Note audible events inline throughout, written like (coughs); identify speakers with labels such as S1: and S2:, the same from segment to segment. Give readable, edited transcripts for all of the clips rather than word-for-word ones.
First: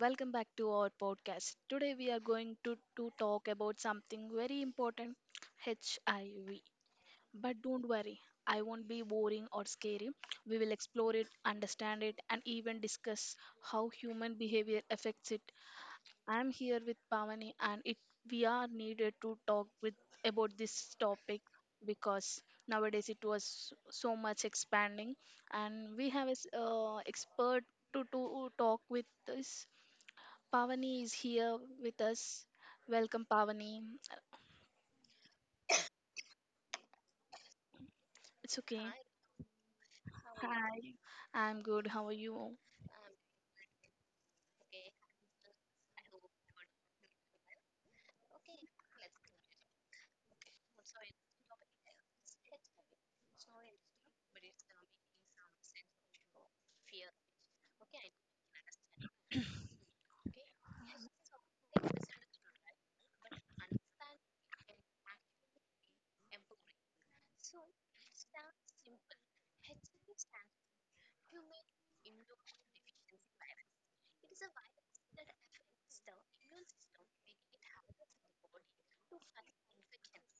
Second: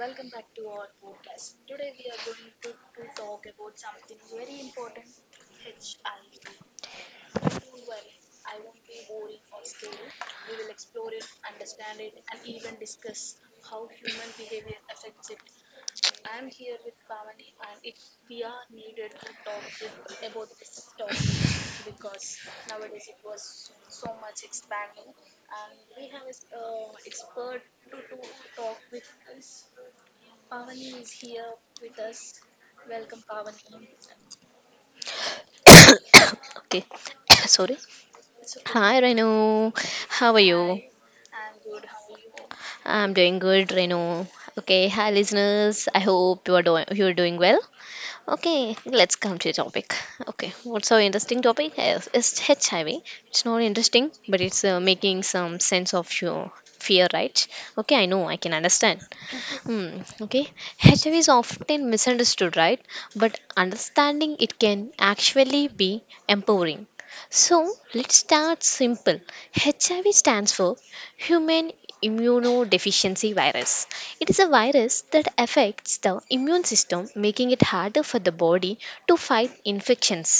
S1: welcome back to our podcast. Today we are going to talk about something very important, HIV. But don't worry, I won't be boring or scary. We will explore it, understand it, and even discuss how human behavior affects it. I'm here with Pavani, and it we are needed to talk with about this topic, because nowadays it was so much expanding, and we have a expert to talk with this. Pavani is here with us. Welcome, Pavani.
S2: Okay. (coughs) Sorry.
S1: It's okay.
S2: Hi, Renu, how are you?
S1: Hi, I'm good. How are you?
S2: I'm doing good, Renu. Okay, hi listeners, I hope you are doing well. Okay, let's come to the topic. Okay, what's our interesting topic is, it's HIV. It's not interesting, but it's making some sense of your fear, right? Okay, I know, I can understand. Hmm, okay. HIV is often misunderstood, right? But understanding it can actually be empowering. So let's start simple. HIV stands for Human Immunodeficiency Virus. It is a virus that affects the immune system, making it harder for the body to fight infections.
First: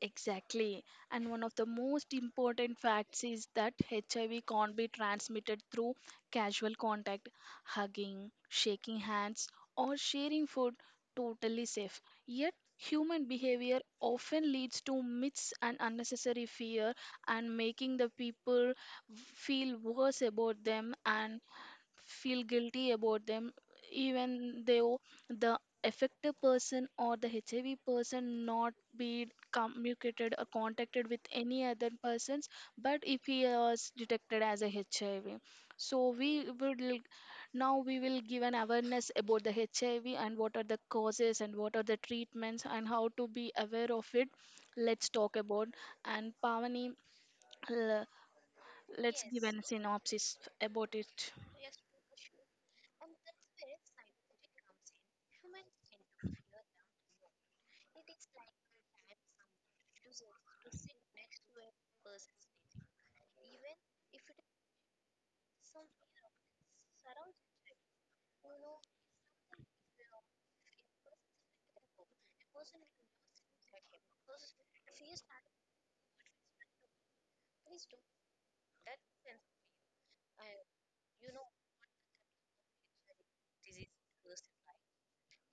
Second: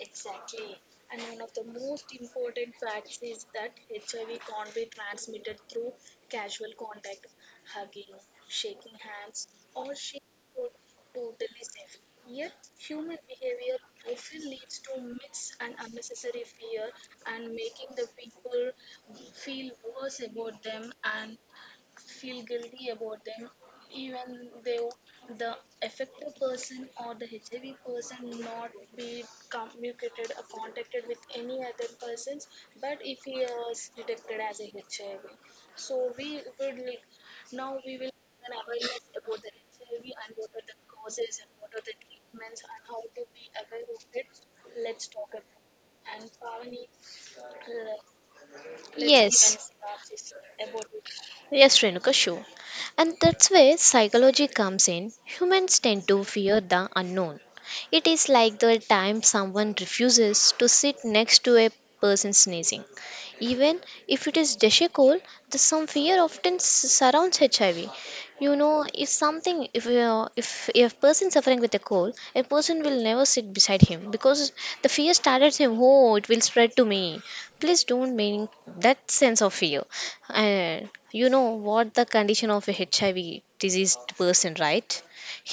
S1: Exactly. And one of the most important facts is that HIV can't be transmitted through casual contact, hugging, shaking hands, or sharing food, totally safe. Yet, human behavior often leads to myths and unnecessary fear, and making the people feel worse about them and feel guilty about them, even though the affected person or the HIV person not be communicated or contacted with any other persons. But if he was detected as a HIV, so we would l- now we will give an awareness about the HIV and what are the causes and what are the treatments and how to be aware of it. Let's talk about. And Pavani, l-
S2: Let's.
S1: let's give an
S2: Yes.
S1: synopsis about it.
S2: Yes, Renuka, sure. And that's where psychology comes in. Humans tend to fear the unknown. It is like the time someone refuses to sit next to a person sneezing. Even if it is dashing cold, the some fear often surrounds HIV. You know, if something, if person suffering with a cold, a person will never sit beside him because the fear started him, oh, it will spread to me, please don't mean, that sense of fear. And you know what the condition of a HIV diseased person, right?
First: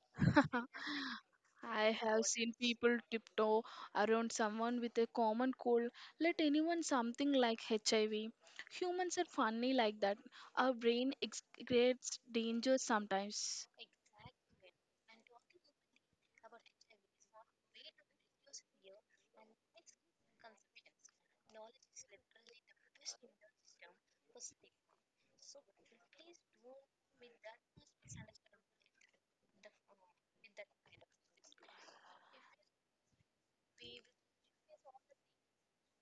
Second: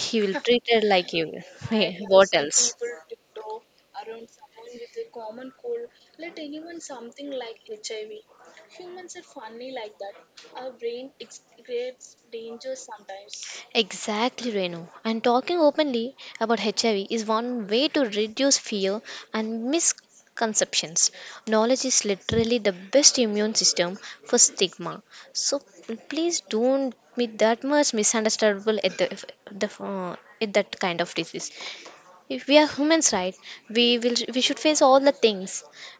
S2: He will
S1: Huh.
S2: treat her like you. (laughs)
S1: I
S2: Hey,
S1: have
S2: what
S1: seen
S2: else?
S1: people tiptoe around someone with a common cold, let anyone something like HIV. Humans are funny like that. Our brain creates danger sometimes.
S2: Exactly, Renu. And talking openly about HIV is one way to reduce fear and misconceptions conceptions. Knowledge is literally the best immune system for stigma. So please don't be that much misunderstandable at the at that kind of disease. If we are humans, right, we should face all the things.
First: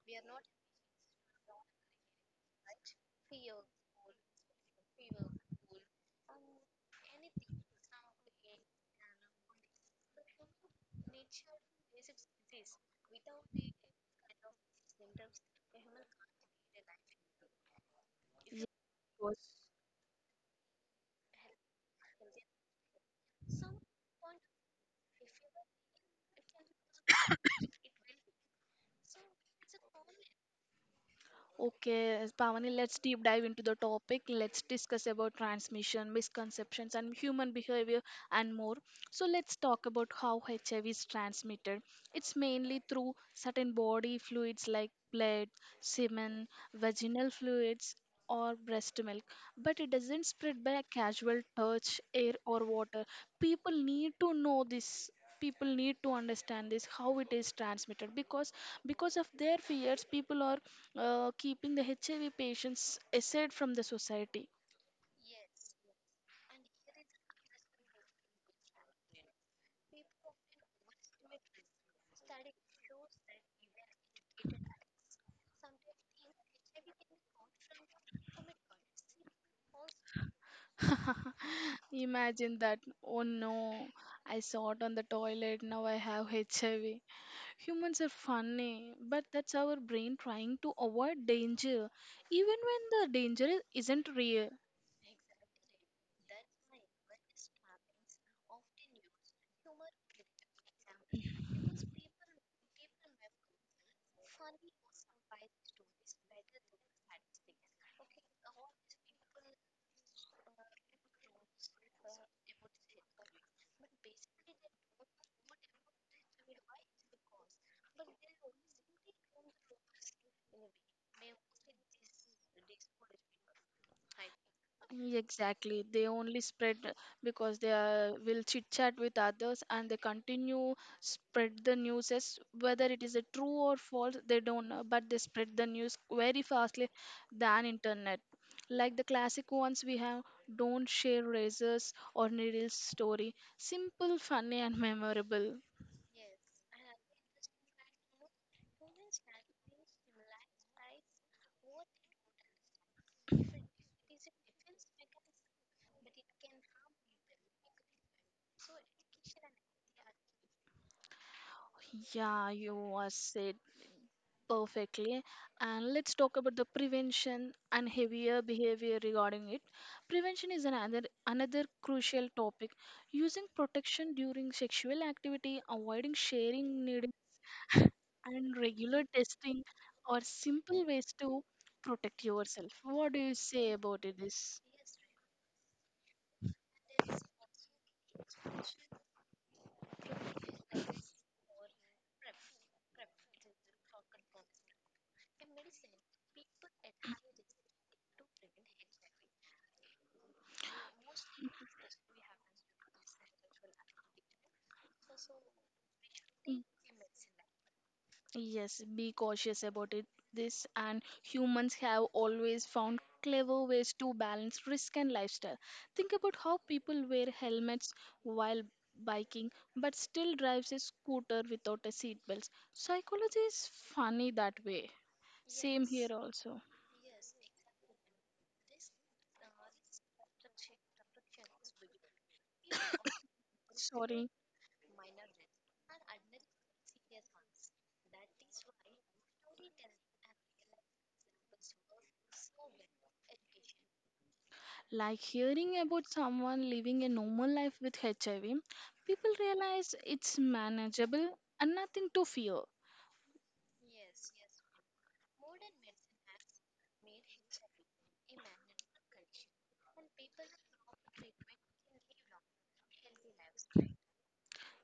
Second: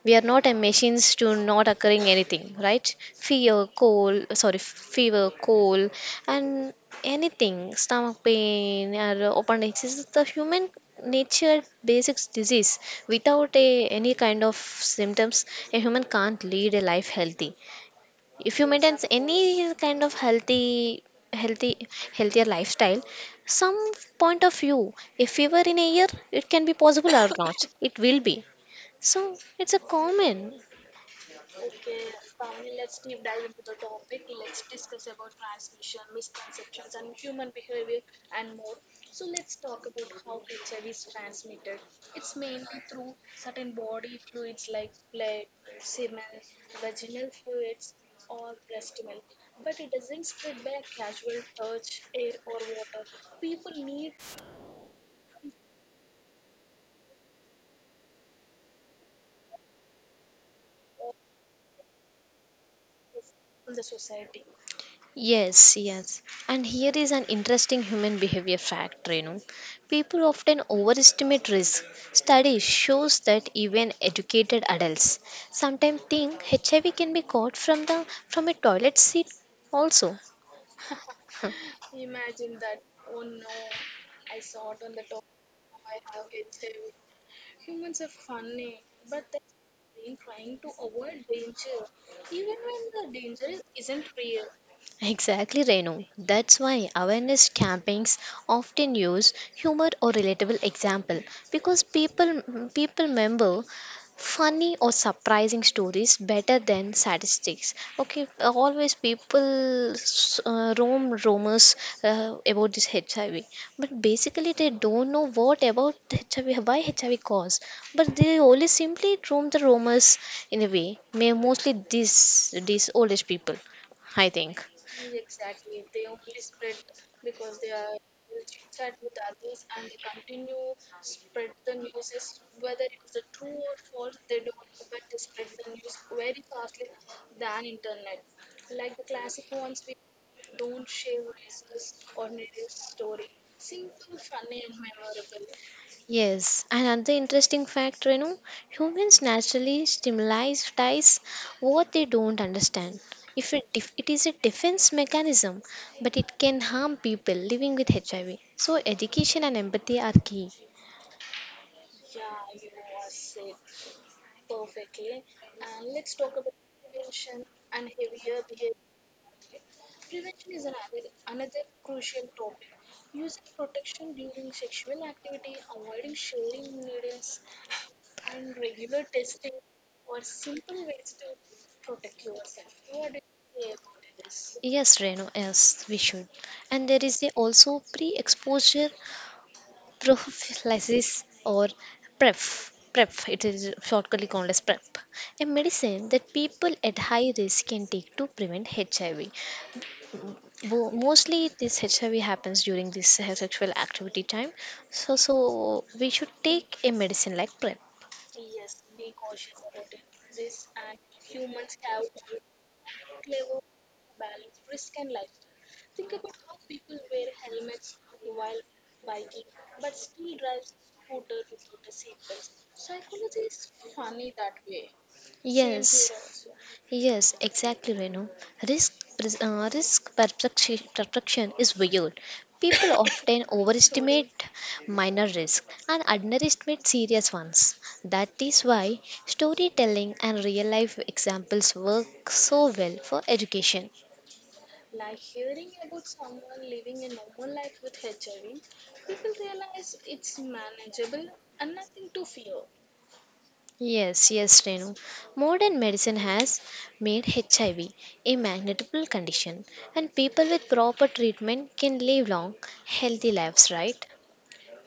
S2: We are not a machines to not occurring anything, right? Fear, cold, sorry, fever, cold, and anything, stomach pain or appendix is the human nature basic disease. Without any kind of symptoms, a human can't lead a life healthy. If you maintain
S1: Yes,
S2: any kind of healthy, healthier lifestyle, some point of view, if we were in a year, it can be possible or not. (laughs) It will be. So it's a common.
S1: okay, Pavani, let's deep dive into the topic. Let's discuss about transmission, misconceptions, and human behavior and more. So, let's talk about how HIV is transmitted. It's mainly through certain body fluids like blood, semen, vaginal fluids, or breast milk, but it doesn't spread by a casual touch, air, or water. People need to know this. People need to understand this, how it is transmitted, because of their fears, people are keeping the HIV patients aside from the society.
S2: Yes, yes. And here is an interesting human behavior fact, Renu. People often overestimate risk. Study shows that even educated adults sometimes think HIV can be caught from the from a toilet seat also.
S1: (laughs)
S2: (laughs)
S1: Imagine that. Oh no, I saw it on the toilet, now I have HIV. Humans are funny, but that's our brain trying to avoid danger, even when the danger isn't real.
S2: Exactly, Renu. That's why awareness campaigns often use humor or relatable example, because people remember funny or surprising stories better than statistics. Okay, always people roam rumors about this HIV, but basically they don't know what about HIV, why HIV cause, but they only simply roam the rumors in a way. May mostly these old age people, I think.
S1: Exactly. They only spread because will chit chat with others and they continue spread the news as whether it is a true or false, they don't know, but they spread the news very fastly than internet. Like the classic ones we have, don't share razors or needles story. Simple, funny and memorable.
S2: Yes, and another interesting fact, Renu, humans naturally stimulatize what they don't understand. If it, def- It is a defense mechanism, but it can harm people living with HIV. So education and empathy are key.
S1: Yeah, you was it. Perfectly. And let's talk about the prevention and heavier behavior regarding it. Prevention is another crucial topic. Using protection during sexual activity, avoiding sharing needles, and regular testing are simple ways to protect yourself. What do you say about it, this?
S2: Yes, Renu, yes, we should. And there is a also pre-exposure prophylaxis, or PrEP. PrEP, it is shortly called as PrEP. A medicine that people at high risk can take to prevent HIV. Mostly this HIV happens during this sexual activity time. So we should
S1: Mm.
S2: take a medicine like PrEP.
S1: Yes, be cautious about it. This and humans have always found clever ways to balance risk and lifestyle. Think about how people wear helmets while biking but still drives a scooter without a seatbelt. Psychology is funny that way. Same here
S2: Yes.
S1: also.
S2: Yes, exactly, Renu. Risk perception is weird. People (coughs) often
S1: Sorry.
S2: overestimate minor risk and underestimate serious ones. That is why storytelling and real life examples work so well for education.
S1: Like hearing about someone living a normal life with HIV, people realize it's manageable and nothing to fear.
S2: Yes, yes, Renu. Modern medicine has made HIV a manageable condition, and people with proper treatment can live long, healthy lives, right?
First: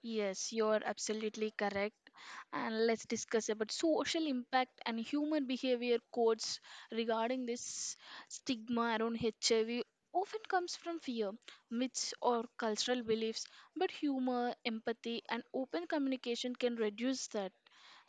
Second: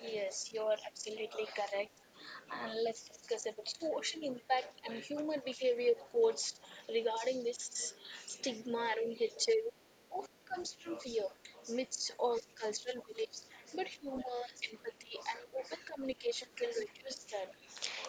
S1: Yes, you are absolutely correct. And let's discuss about social impact and human behavior codes regarding this. Stigma around HIV often comes from fear, myths or cultural beliefs, but humor, empathy and open communication can reduce that.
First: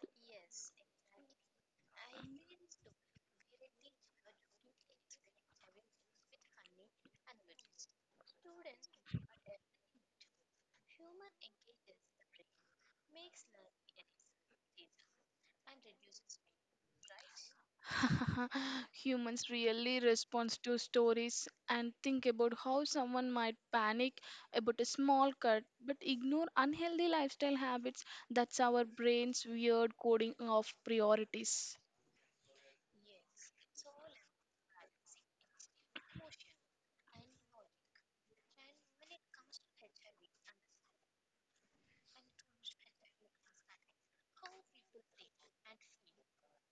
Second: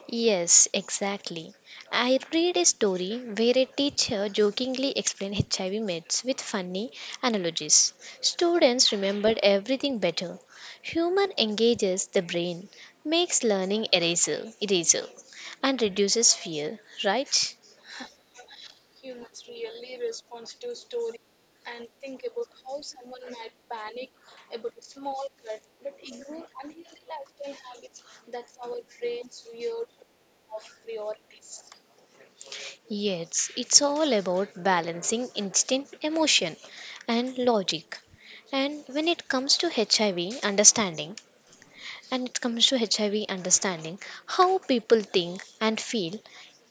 S2: Yes, exactly. I read a story where a teacher jokingly explained HIV meds with funny analogies. Students remembered everything better. Humor engages the brain, makes learning eraser, and reduces fear, right?
S1: (laughs) Humans really respond to stories, and think about how someone might panic about a small cut but ignore unhealthy lifestyle habits. That's our brain's weird coding of priorities.
S2: Yes, it's all about balancing instinct, emotion, and logic. And when it comes to HIV understanding, and it comes to HIV understanding, how people think and feel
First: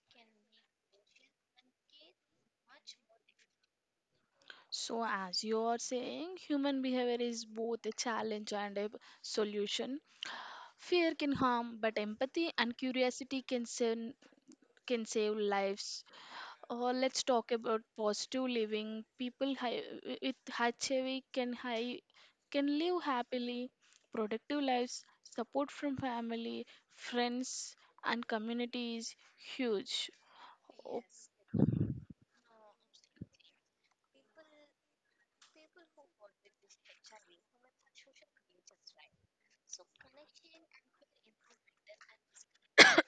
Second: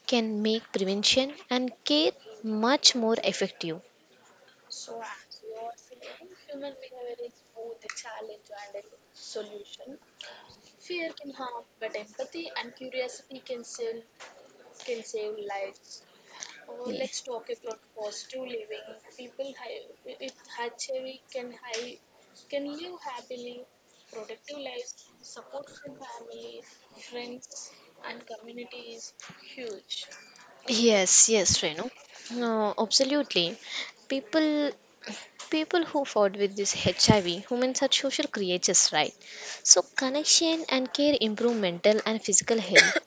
S2: can make prevention and care much more effective.
S1: So, as you are saying, human behavior is both a challenge and a solution. Fear can harm, but empathy and curiosity can save lives. Or
S2: Ye-
S1: let's talk about positive living. People with HIV can live happily, productive lives, support from family, friends, and community is huge. O-
S2: Yes, yes, Renu. No, absolutely. People people who fought with this HIV, humans are social creatures, right? So, connection and care improve mental and physical health.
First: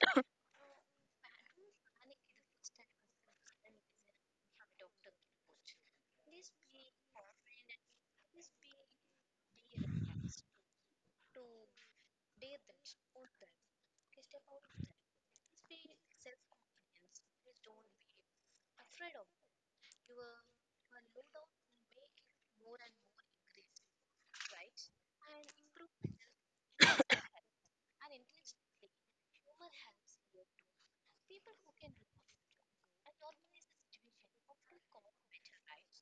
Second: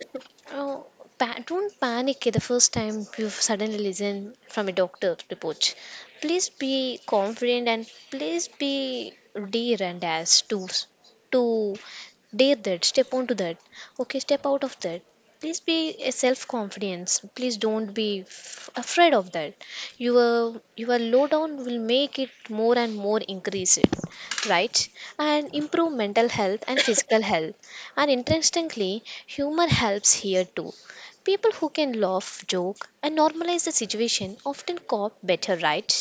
S2: Oh, don't panic the first time you suddenly listen from a doctor report. Please be confident and please be dare, and as to dare that step onto that. Okay, step out of that. Please be a self confidence. Please don't be afraid of that. Your low down will make it more and more, increase it, right, and improve mental health and physical health. And interestingly, humor helps here too. People who can laugh, joke, and normalize the situation often cope better, right?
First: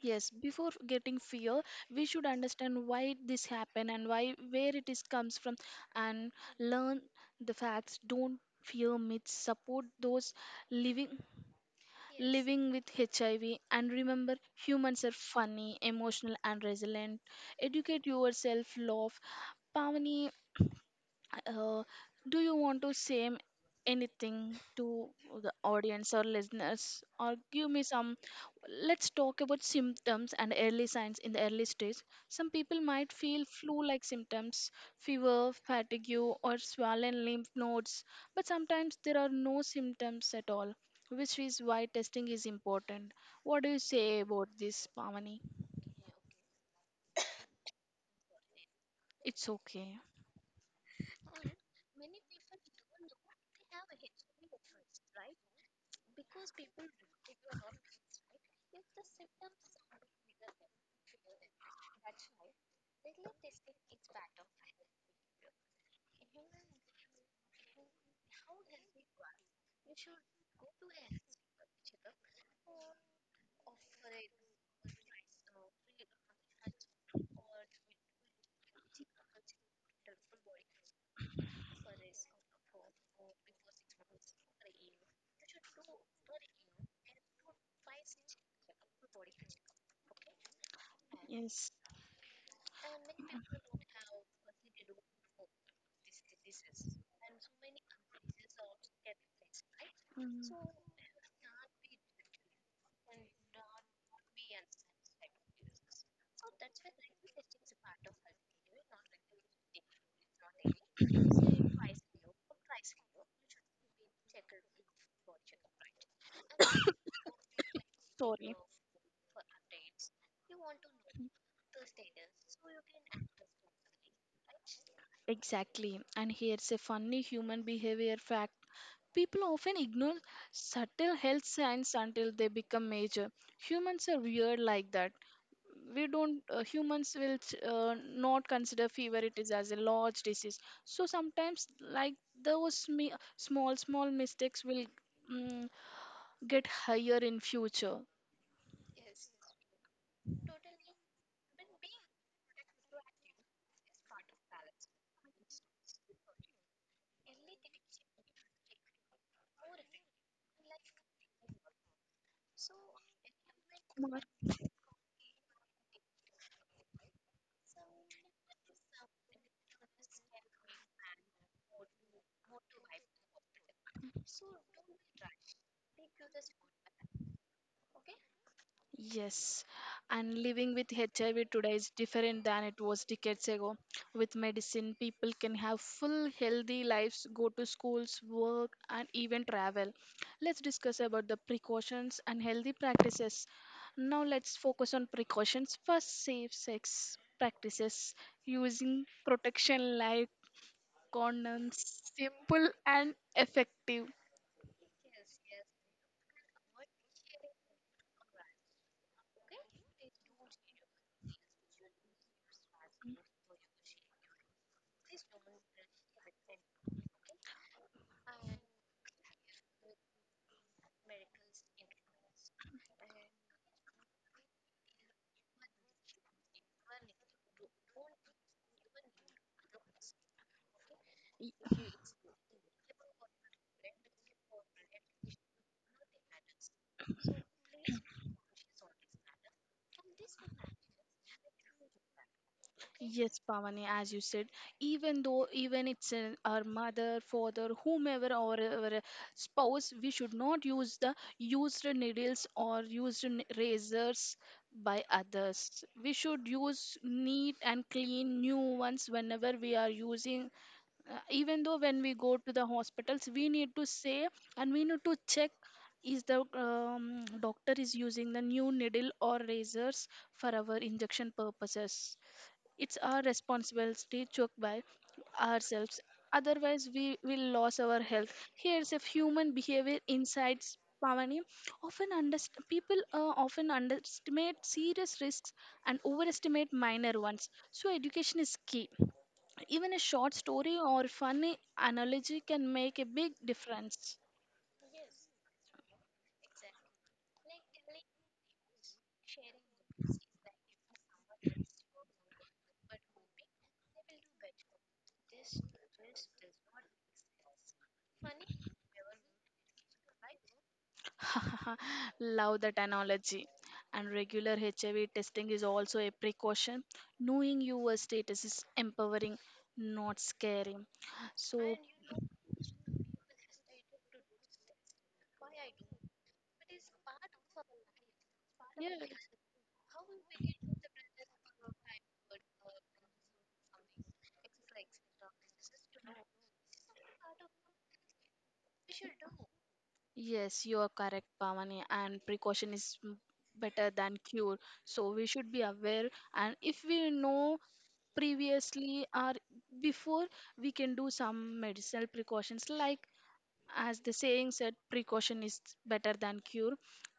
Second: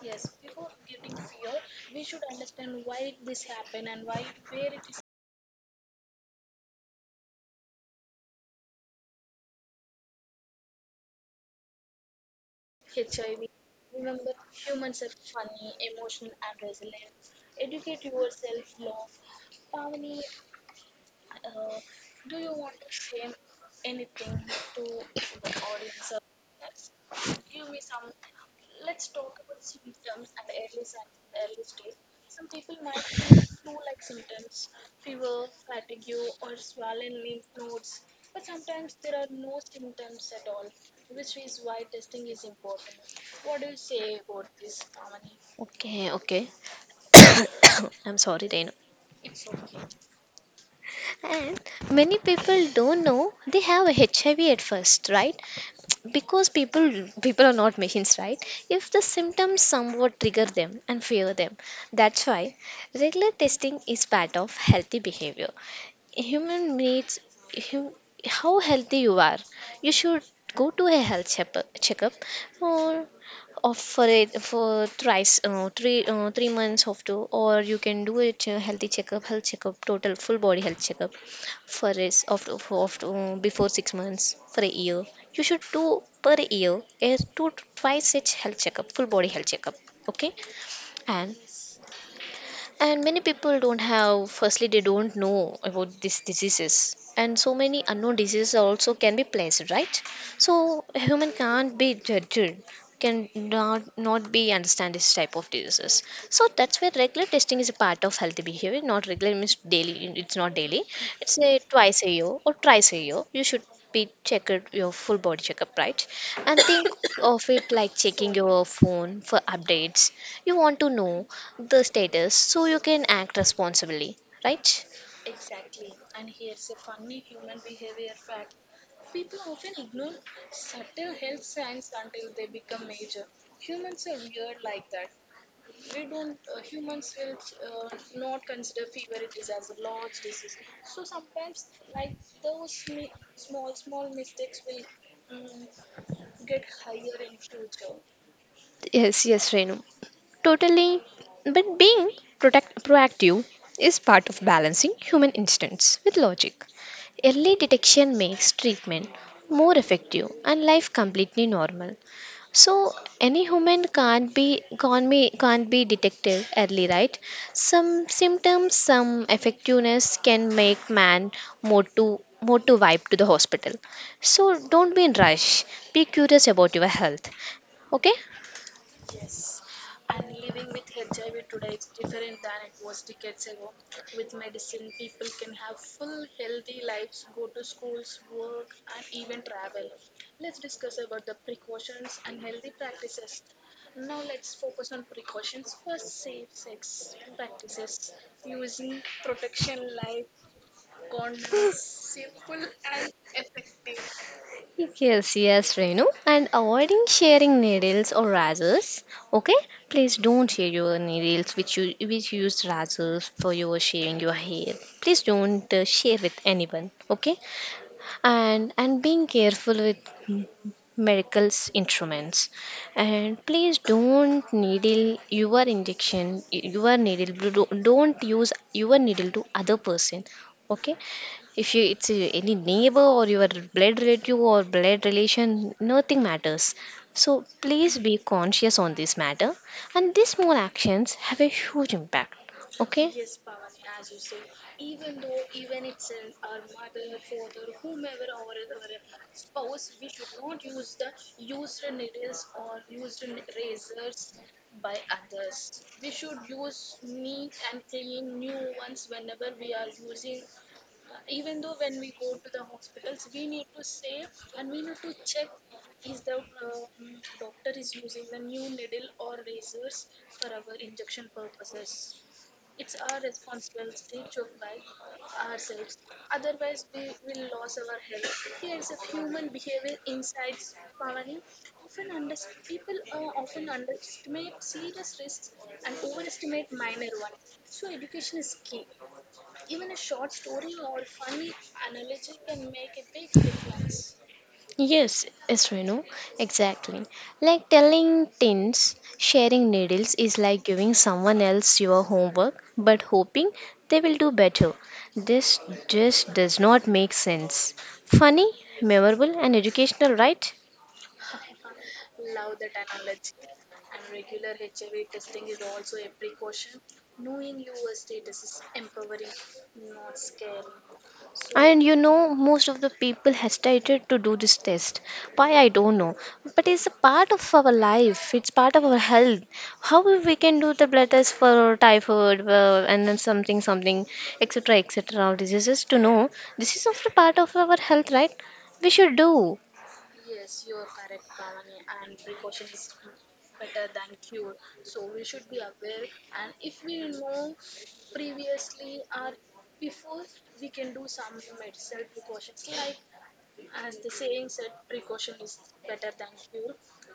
S1: Yes, before getting fear, we should understand why this happen and why where it is comes from, and learn the facts. Don't fear myths. Support those living living with HIV. And remember, humans are funny, emotional, and resilient. Educate yourself, love. Pavani, uh, do you want to say anything to the audience or listeners, or give me some? Let's talk about symptoms and early signs in the early stage. Some people might feel flu-like symptoms, fever, fatigue, or swollen lymph nodes, but sometimes there are no symptoms at all, which is why testing is important. What do you say about this, Pamani?
S2: Okay, okay, (coughs) I'm sorry, Renu.
S1: It's okay.
S2: And many people don't know they have HIV at first, right? Because people are not machines, right? If the symptoms somewhat trigger them and fear them, that's why regular testing is part of healthy behavior. Human needs, hum, how healthy you are, you should go to a health checkup, or of for it for thrice, 3 months of two, or you can do it, healthy checkup, health checkup, total full body health checkup. For is after of before 6 months, for a year, you should do per year is to twice such health checkup, full body health checkup, okay. and
S1: Yes.
S2: and many people don't have, firstly they don't know about these diseases, and so many unknown diseases also can be placed, right?
S1: Mm.
S2: So a human can't be judged, can not be understand this type of diseases. So that's where regular testing is a part of healthy behavior. Not regular means daily, it's not daily. It's a twice a year or thrice a year, you should be checked your full body checkup, right? And think (coughs) of it like checking your phone for updates. You want to know the status so you can act responsibly, right?
S1: Exactly. And here's a funny human behavior fact. People often ignore subtle health signs until they become major. Humans are weird like that. We don't, humans will not consider fever it is as a large disease. So sometimes, like those small, small mistakes will mm, get higher in future.
S2: Yes, yes, Renu. Totally. But being proactive is part of balancing human instincts with logic. Early detection makes treatment more effective and life completely normal. So any human
S1: Kumar.
S2: can't be, can't be detected early, right? Some symptoms, some effectiveness can make man more to vibe to the hospital. So don't be in rush. Be curious about your health. Okay?
S1: Yes, and living with HIV today is different than it was decades ago. With medicine, people can have full healthy lives, go to schools, work, and even travel. Let's discuss about the precautions and healthy practices. Now let's focus on precautions. First, safe sex practices using protection like condoms, simple and effective.
S2: Yes, yes, Renu. And avoiding sharing needles or razors. Okay, please don't share your needles, which you use razors for your shaving your hair. Please don't share with anyone. Okay, and being careful with m- miracles instruments. And please don't needle your injection, your needle, don't use your needle to other person, okay? If you, it's any neighbor or your blood relative or blood relation, nothing matters. So please be conscious on this matter, and these small actions have a huge impact, okay?
S1: Yes, Pavani, as you said, even though even it's our mother, father, whomever or our spouse, we should not use the used needles or used razors by others. We should use neat and clean new ones whenever we are using. Even though when we go to the hospitals, we need to say and we need to check, is the doctor is using the new needle or razors for our injection purposes. It's our responsibility to check by ourselves, otherwise we will lose our health. Here's a human behavior insights, Pavani. People often underestimate serious risks and overestimate minor ones. So education is key. Even a short story or funny analogy can make a big difference.
S2: Yes, yes, Renu, exactly. Like telling teens, sharing needles is like giving someone else your homework but hoping they will do better. This just does not make sense. Funny, memorable, and educational, right?
S1: (laughs) Love that analogy. And regular HIV testing is also a precaution. Knowing your status is empowering, not scary. So,
S2: And you know, most of the people hesitated to do this test. Why, I don't know. But it's a part of our life, it's part of
S1: yeah.
S2: our health. How we can do the blood test for typhoid, and then something, something, etc., etc., diseases to know, this is also part of our health, right? We should do.
S1: Yes, you are correct, Pavani, and precaution is better than cure. So we should be aware, and if we know previously or before, we can do some medicinal precautions. Like as the saying said, precaution is better than cure.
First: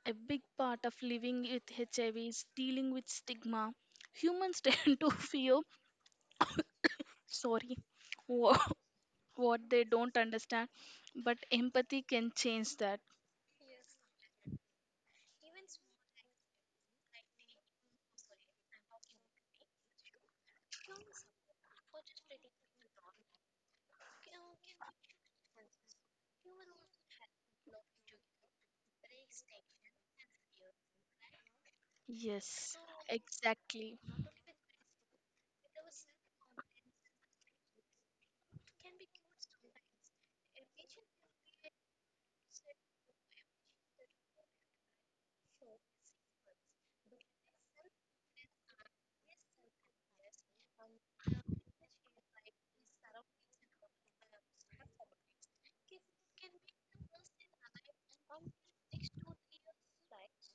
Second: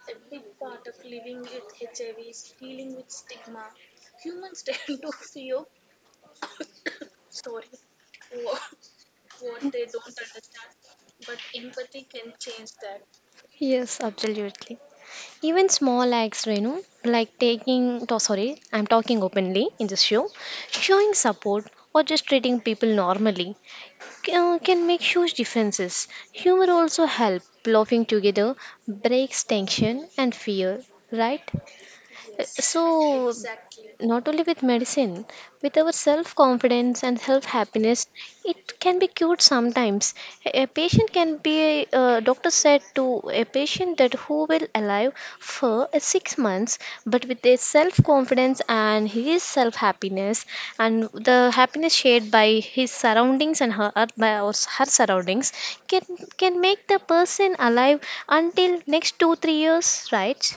S1: A big part of living with HIV is dealing with stigma. Humans (laughs) tend to fear, sorry, (laughs) wha- what they don't understand, but empathy can change that.
S2: Yes, absolutely. Even small acts, Renu, like sorry, I'm talking openly in this show, showing support or just treating people normally, can make huge differences. Humor also helps. Laughing together breaks tension and fear, right? Yes.
S1: Yes,
S2: So,
S1: exactly.
S2: not only with medicine, with our self confidence and self happiness, it can be cured sometimes. A patient can be, a doctor said to a patient that who will alive for 6 months, but with his self confidence and his self happiness, and the happiness shared by his surroundings and her, her surroundings, can can make the person alive until next 2 3 years, right?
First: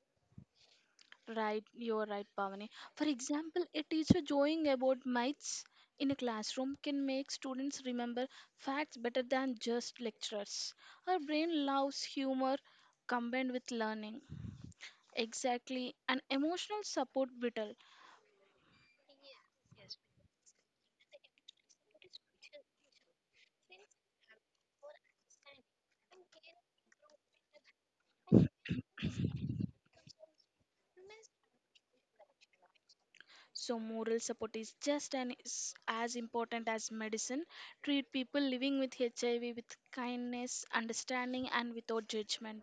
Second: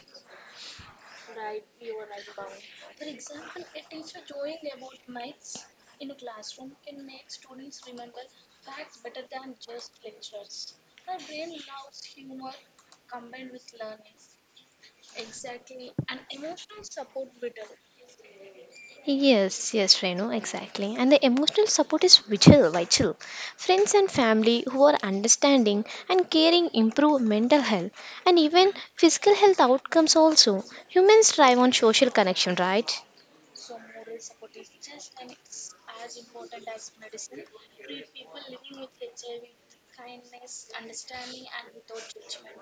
S1: Right, you're right, Pavani. For example, a teacher drawing about mites in a classroom can make students remember facts better than just lecturers. Our brain loves humor combined with learning. Exactly, and emotional support vital.
S2: Yes, yes, Renu, exactly. And the emotional support is vital, vital. Friends and family who are understanding and caring improve mental health and even physical health outcomes also. Humans thrive on social connection, right?
S1: So, moral support is just and is as important as medicine. Treat people living with HIV with kindness, understanding, and without judgment.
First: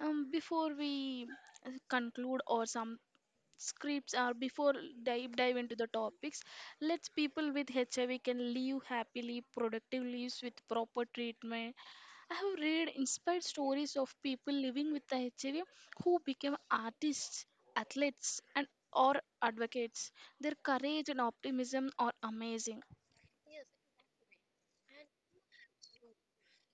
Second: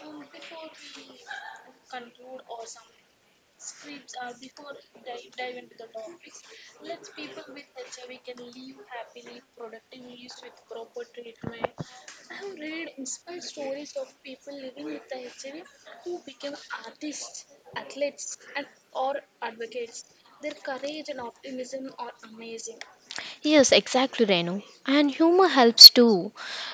S1: Before we conclude or some scripts, or before dive into the topics, let's, people with HIV can live happily, productive lives with proper treatment. I have read inspired stories of people living with the HIV who became artists, athletes, and or advocates. Their courage and optimism are amazing.
S2: Yes, exactly, Renu. And humor helps too.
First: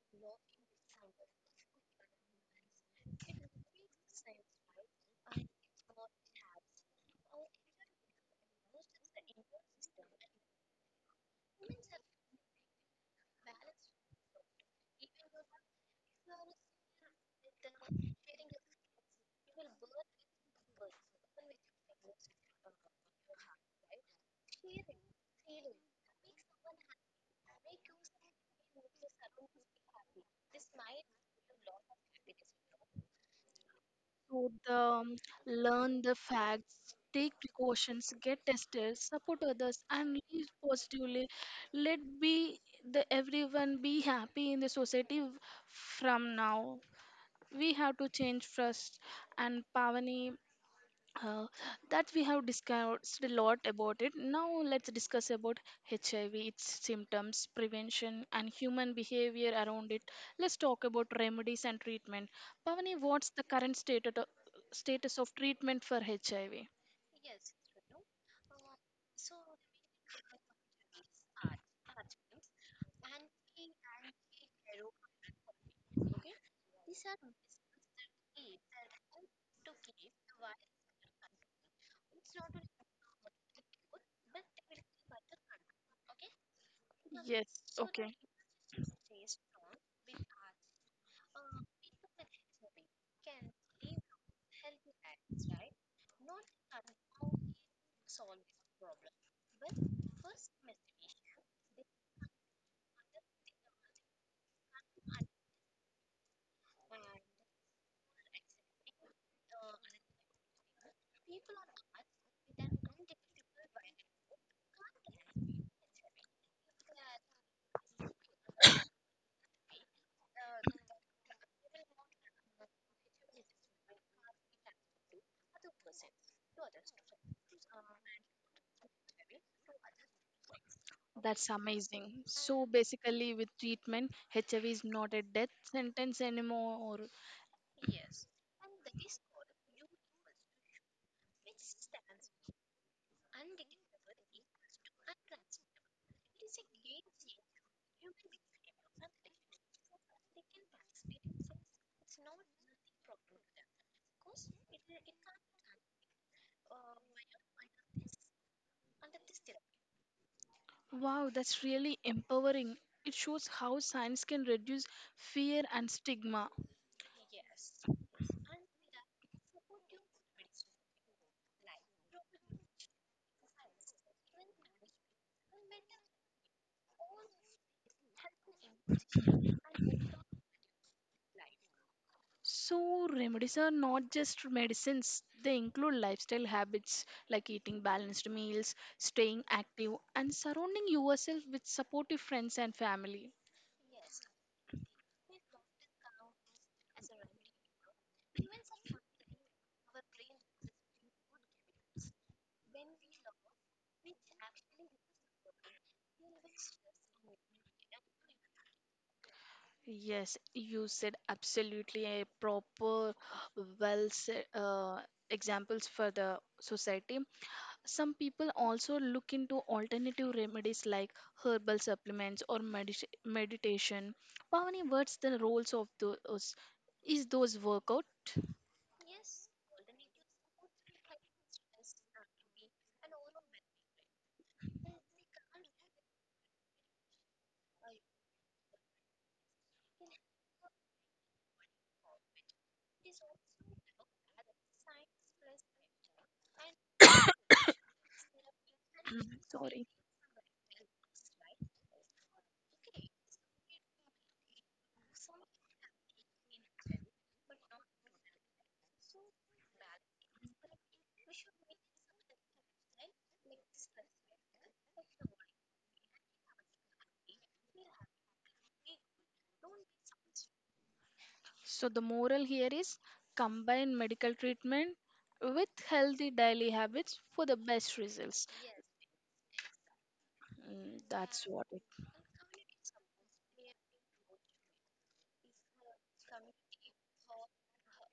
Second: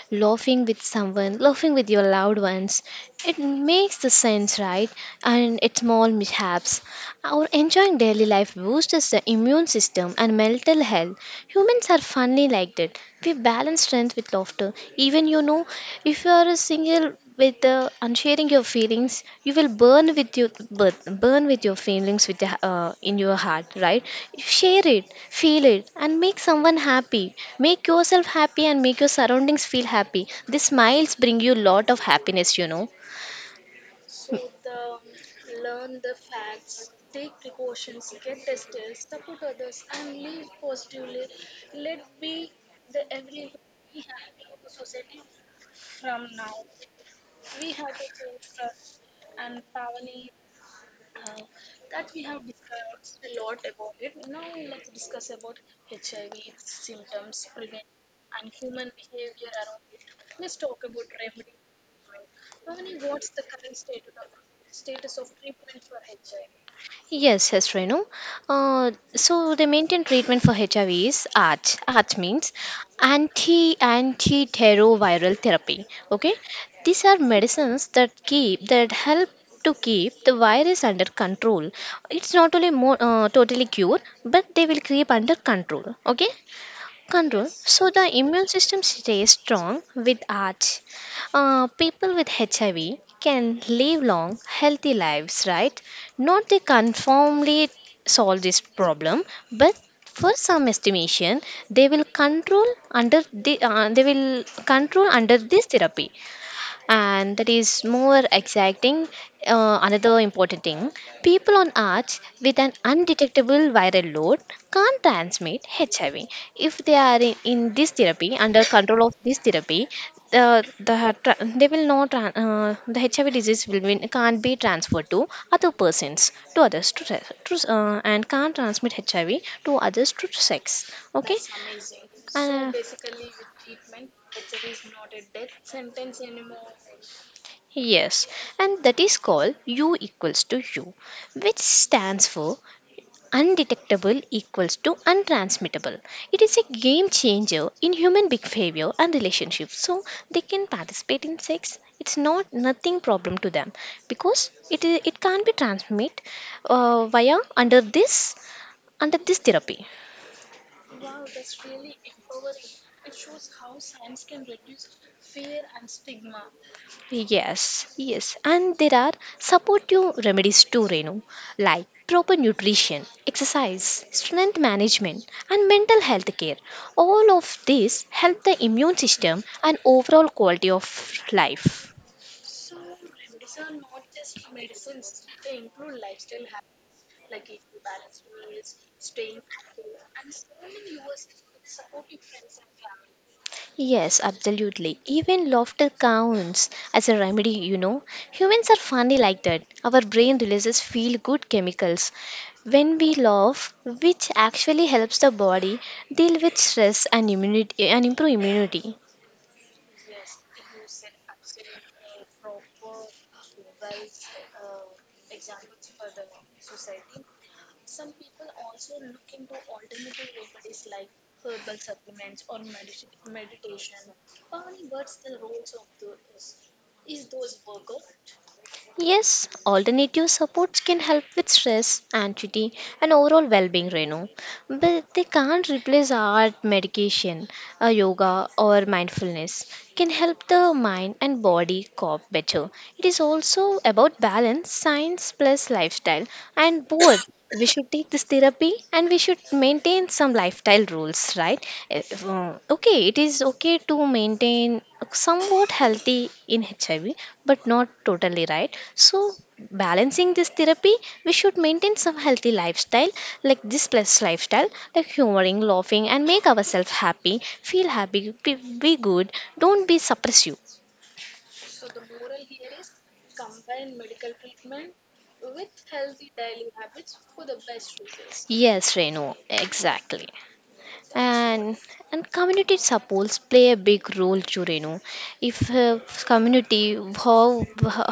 S2: Laughing with someone, laughing with your loved ones, it makes the sense, right? And it's small mishaps. Our enjoying daily life boosts the immune system and mental health. Humans are funny like that. We balance strength with laughter. Even you know, if you are a single with unsharing your feelings, you will burn with your burn, burn with your feelings in your heart, right? Share it, feel it, and make someone happy. Make yourself happy and make your surroundings feel happy. The smiles bring you lot of happiness, you know.
S1: To the Learn the facts, take precautions, get tested, support others, and live positively. Let be the everyone be happy in the society from now. We have to change first. And Pavani, uh, that we have discussed a lot about it. Now let's discuss about HIV, its symptoms, prevention, and human behavior around it. Let's talk about remedies and treatment. Pavani, what's the current status of treatment for HIV?
S2: Yes, yes, Renu. So the main treatment for HIV is ART. ART means antiretroviral therapy. Okay, these are medicines that keep that help to keep the virus under control. It's not only more totally cured, but they will keep under control. Okay, control
S1: Yes,
S2: so the
S1: okay.
S2: immune system stays strong with arts. People with HIV can live long healthy lives, right? Not they conformly solve this problem, but for some estimation they will control under they will control under this therapy, and that is more exciting. Another important thing, people on arts with an undetectable viral load can't transmit HIV. If they are in this therapy, under control of this therapy, they will not the HIV disease will be, can't be transferred to other persons to others to, se- to s- and can't transmit HIV to others to sex. Okay.
S1: That's amazing. So
S2: Uh,
S1: basically, with treatment, HIV is not a death sentence anymore.
S2: Yes, and that is called U equals to U, which stands for undetectable equals to untransmittable. It is a game changer in human behavior and relationships. So they can participate in sex. It's not nothing problem to them because it can't be transmit via under this under this therapy.
S1: Wow, that's really empowering. It shows how science can reduce fear and stigma.
S2: Yes, yes, and there are supportive remedies too, Renu, like proper nutrition, exercise, strength management, and mental health care. All of these help the immune system and overall quality of life.
S1: So, remedies are not just medicines, they include lifestyle habits like eating balanced meals, staying active, and surrounding yourself with supportive friends and family.
S2: Yes, absolutely. Even laughter counts as a remedy. Humans are funny like that. Our brain releases feel good chemicals when we laugh, which actually helps the body deal with stress and immunity and improve immunity.
S1: Yes, you said absolutely a proper, well said, examples for the society. Some people also look into alternative remedies like herbal supplements or meditation. Pavani, what's the roles of those? Is those workout?
S2: Yes, alternative supports can help with stress, anxiety, and overall well being, Renu. But they can't replace art, medication, yoga, or mindfulness. Can help the mind and body cope better. It is also about balance, science plus lifestyle, and both we should take this therapy and we should
S1: (clears throat) Sorry.
S2: maintain some lifestyle rules, right? If, okay, it is okay to maintain somewhat healthy in HIV, but not totally, right? So balancing this therapy, we should maintain some healthy lifestyle like this plus lifestyle, like humoring, laughing, and make ourselves happy, feel happy, be good, don't be suppressive.
S1: So the moral here is combine medical treatment with healthy daily habits for the best results.
S2: Yes, Renu, exactly.
S1: Mm, that's
S2: and
S1: what.
S2: and community supports play a big role too, you know. If Community, how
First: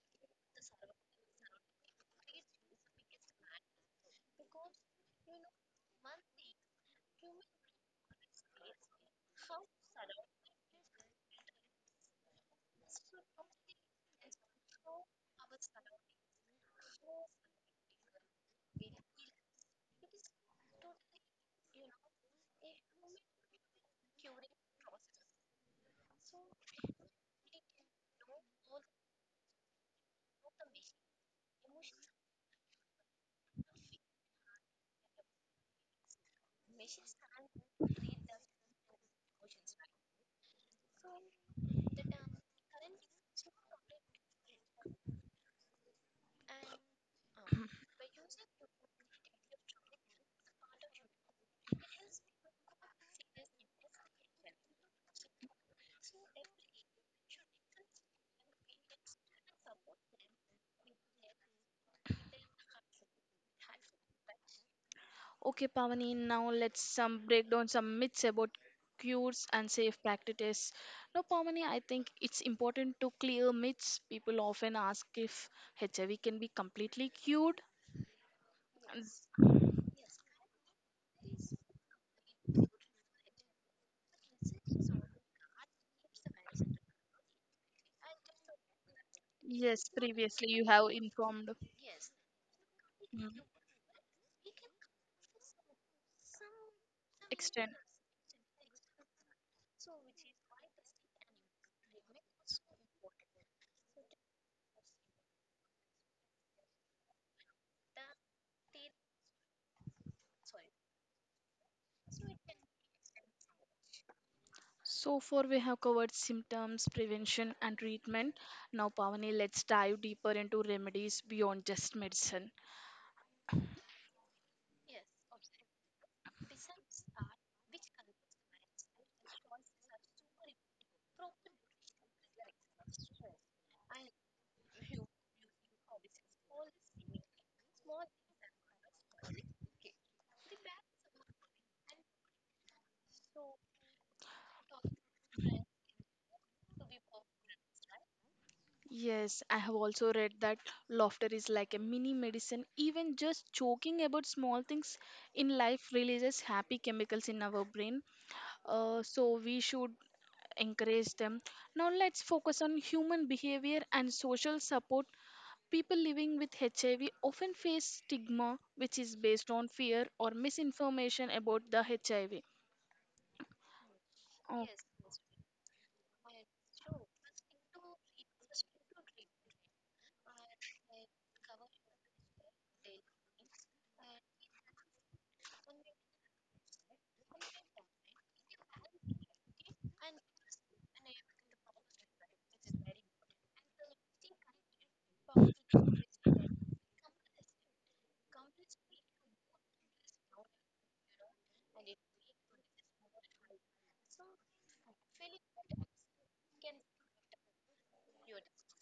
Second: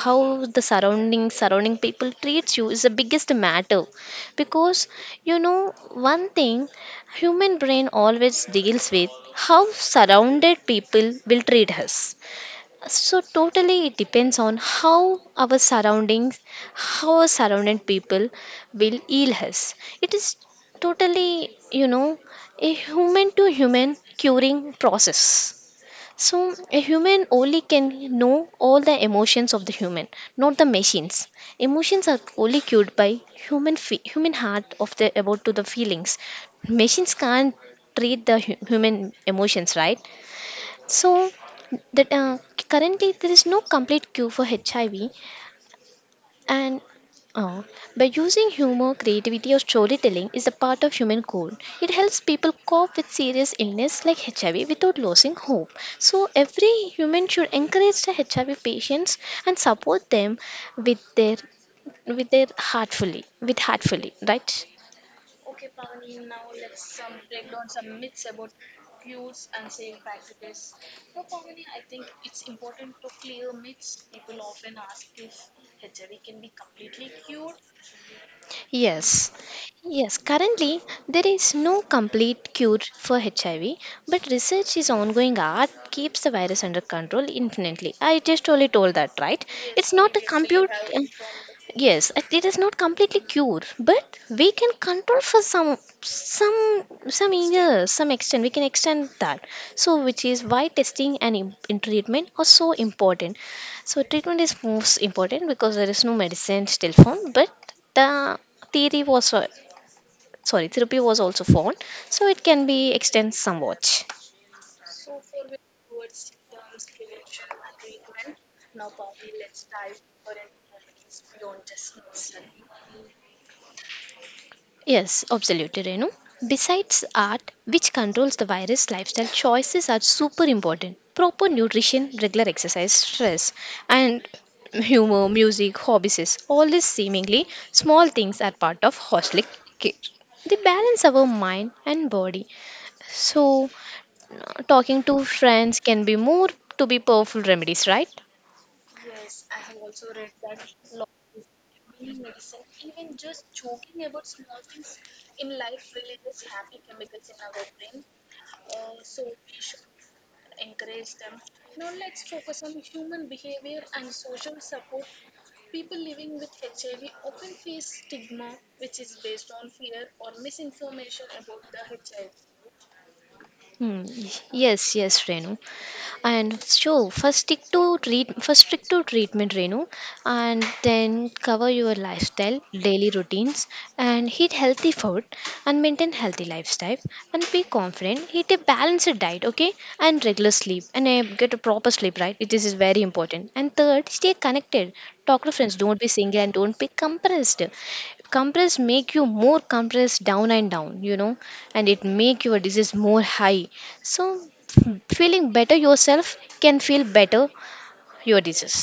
S2: how the surrounding people treats you is the biggest matter, because you know one thing, human brain always deals with how surrounded people will treat us. So totally it depends on how our surroundings, how our surrounding people will heal us. It is totally, you know, a human to human curing process. So a human only can know all the emotions of the human, not the machines. Emotions are only cured by human heart of the about to the feelings. Machines can't treat the human emotions, right? So that currently there is no complete cure for HIV, and uh, by using humor, creativity, or storytelling is a part of human code. It helps people cope with serious illness like HIV without losing hope. So every human should encourage the HIV patients and support them with their with their heartfully with heartfully, right?
S1: Okay, Pavani, now let's some break down some myths about cures and safe practices. Now, Pavani, I think it's important to clear myths. People often ask if HIV can be completely cured.
S2: Yes.
S1: And
S2: Yes, currently there is no complete cure for HIV, but research is ongoing, art keeps the virus under control infinitely. I just only told that, right?
S1: yes,
S2: It's not a
S1: previously you
S2: compute
S1: have
S2: uh,
S1: informed.
S2: yes, it is not completely
S1: Mm.
S2: cured, but we can control for some
S1: Extend.
S2: years, some extent. We can extend that. So which is why testing and in treatment are so important. So treatment is most important because there is no medicine still found, but the theory was, sorry, therapy was also found, so it can be extended somewhat.
S1: So far, we have covered symptoms, prevention, and treatment. Now, Pavani, let's dive deeper into remedies beyond just medicine.
S2: Yes, absolutely, Renu. Besides art, which controls the virus, lifestyle choices are super important. Proper nutrition, regular exercise, stress, and humor, music, hobbies, all these seemingly small things are part of holistic care. They balance our mind and body. So, talking to friends can be more to be powerful remedies, right?
S1: Yes, I have also read that laughter is like a mini medicine. Even just joking about small things in life releases happy chemicals in our brain. So we should encourage them. Now let's focus on human behavior and social support. People living with HIV often face stigma, which is based on fear or misinformation about the HIV.
S2: Hmm.
S1: Oh,
S2: Yes, yes, Renu. And so first stick to treatment, Renu, and then cover your lifestyle, daily routines, and eat healthy food and maintain healthy lifestyle and be confident. Eat a balanced diet, okay, and regular sleep and get a proper sleep, right? This is very important. And third, stay connected. Talk to friends. Don't be single and don't be compressed. Compress make you more compressed down and down, you know, and it make your disease more high. So feeling better yourself can feel better your disease.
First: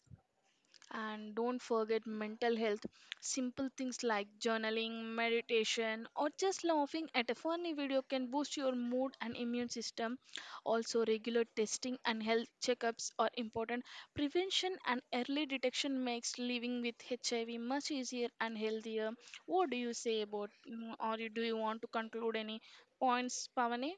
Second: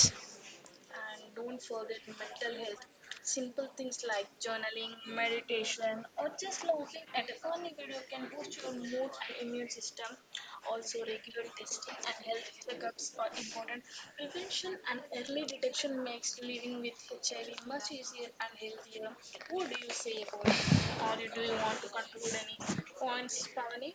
S1: and don't forget mental health. Simple things like journaling, meditation, or just laughing at a funny video can boost your mood and immune system. Also, regular testing and health checkups are important. Prevention and early detection makes living with HIV much easier and healthier. What do you say about, or do you want to conclude any points, Pavani?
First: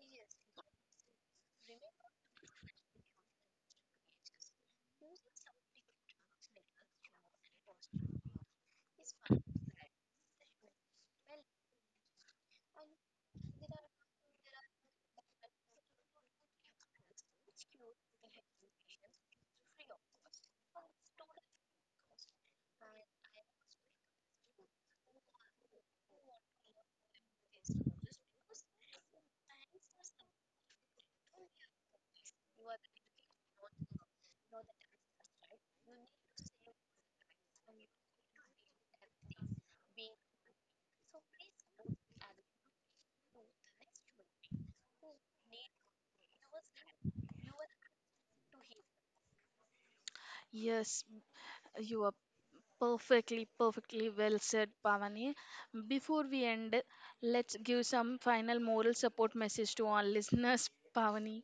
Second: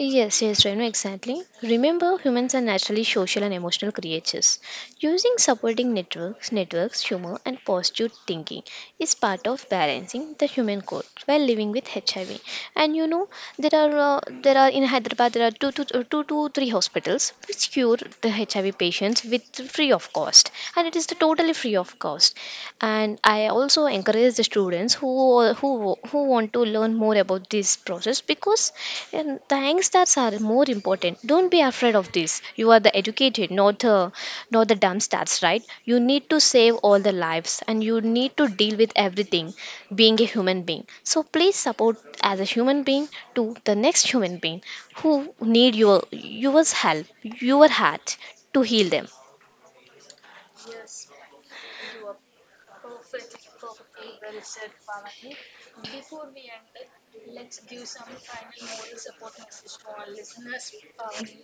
S2: Yes, yes, Renu, exactly. Remember, humans are naturally social and emotional creatures. Using supporting networks, humor, and positive thinking is part of balancing the human code while living with HIV. And you know, there are in Hyderabad there are two to three hospitals which cure the HIV patients with free of cost, and it is the totally free of cost. And I also encourage the students who want to learn more about this process, because the youngsters are more important. Don't be afraid of this, you are the educated, not the dumb stats, right? You need to save all the lives and you need to deal with everything being a human being, so please support as a human being to the next human being who need your help, your heart, to heal them.
S1: Yes, you are. Perfectly, perfectly well said, Pavani. Before we end, let's give some final moral support message to our listeners, Pavani.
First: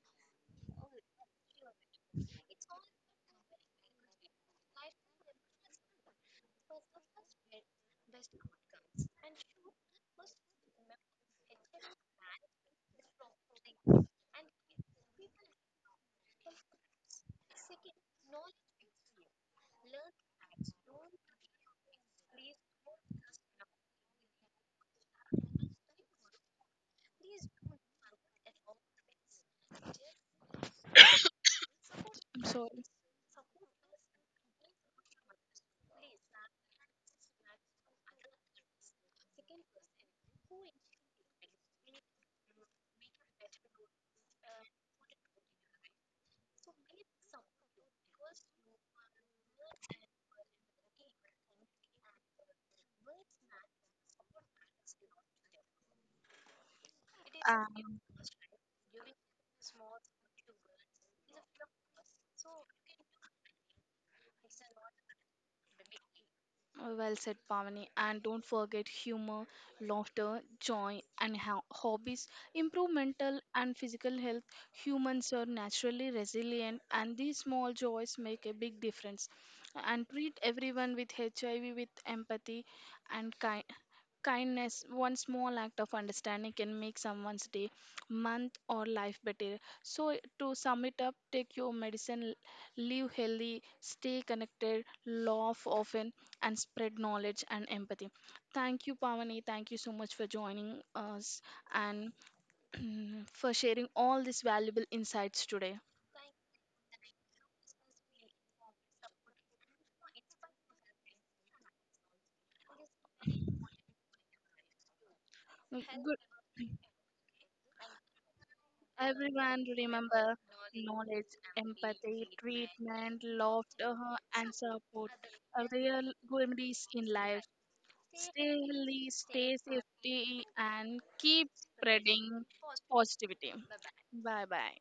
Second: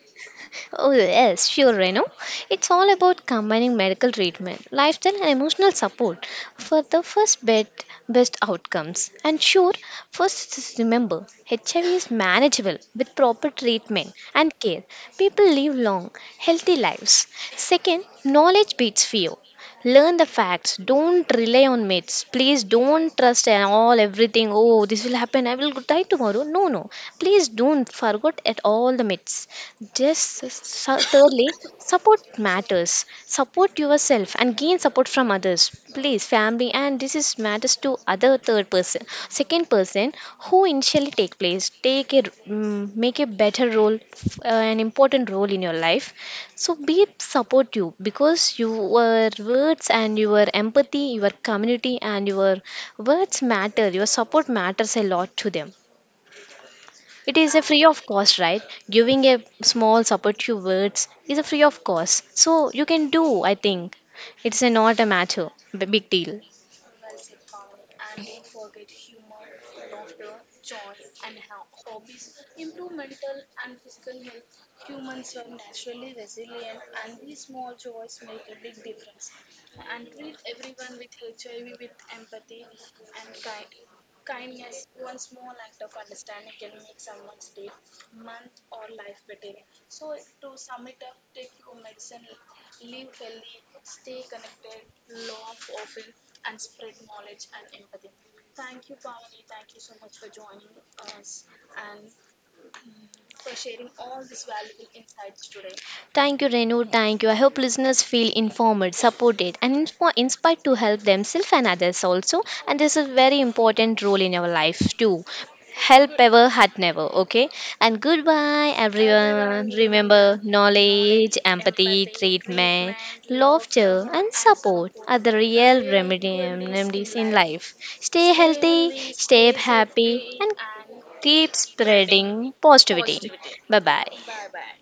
S2: Oh, yes, sure, Reno. It's all about combining medical treatment, lifestyle, and emotional support for the best outcomes. And sure, first is remember HIV is manageable with proper treatment and care. People live long, healthy lives. Second, knowledge beats fear. Learn the facts, don't rely on myths. Please don't trust and all everything, oh this will happen, I will go die tomorrow. No, no, please don't forget at all the myths. Thirdly, support
S1: I'm sorry.
S2: matters. Support yourself and gain support from others, please, family, and this is matters to other third person, second person who initially take place, make a better role an important role in your life, so be support you because your words and your empathy, your community and your words matter. Your support matters a lot to them. It is a free
S1: Um,
S2: of cost, right? Giving a small support to words is a free of cost. So you can do, I think. It's a not a matter, big deal.
S1: Well said, Pavani. And don't forget humor, laughter, joy, and hobbies. Improve mental and physical health. Humans are naturally resilient, and these small joys make a big difference. And treat everyone with HIV with empathy and kind. Kindness, one small act of understanding can make someone's day, month, or life better. So, to sum it up, take your medicine. Live healthy, stay connected, laugh often, and spread knowledge and empathy. Thank you, Pavani. Thank you so much for joining us and (clears throat) for sharing all these valuable insights today.
S2: Thank you, Renu. Thank you. I hope listeners feel informed, supported, and inspired to help themselves and others also. And this is very important role in our life too. Help
S1: Good.
S2: ever, hurt never. Okay. And goodbye,
S1: Everyone
S2: everyone.
S1: remember,
S2: Remember,
S1: knowledge,
S2: knowledge, empathy,
S1: empathy,
S2: treatment,
S1: treatment, laughter,
S2: laughter, and
S1: and
S2: support
S1: support
S2: are the
S1: are real remedies in
S2: remedies in
S1: life.
S2: life. Stay
S1: Stay
S2: healthy,
S1: healthy,
S2: stay
S1: stay
S2: happy,
S1: safety,
S2: and
S1: and keep
S2: keep
S1: spreading
S2: spreading positivity.
S1: positivity.
S2: Bye bye.
S1: Bye bye.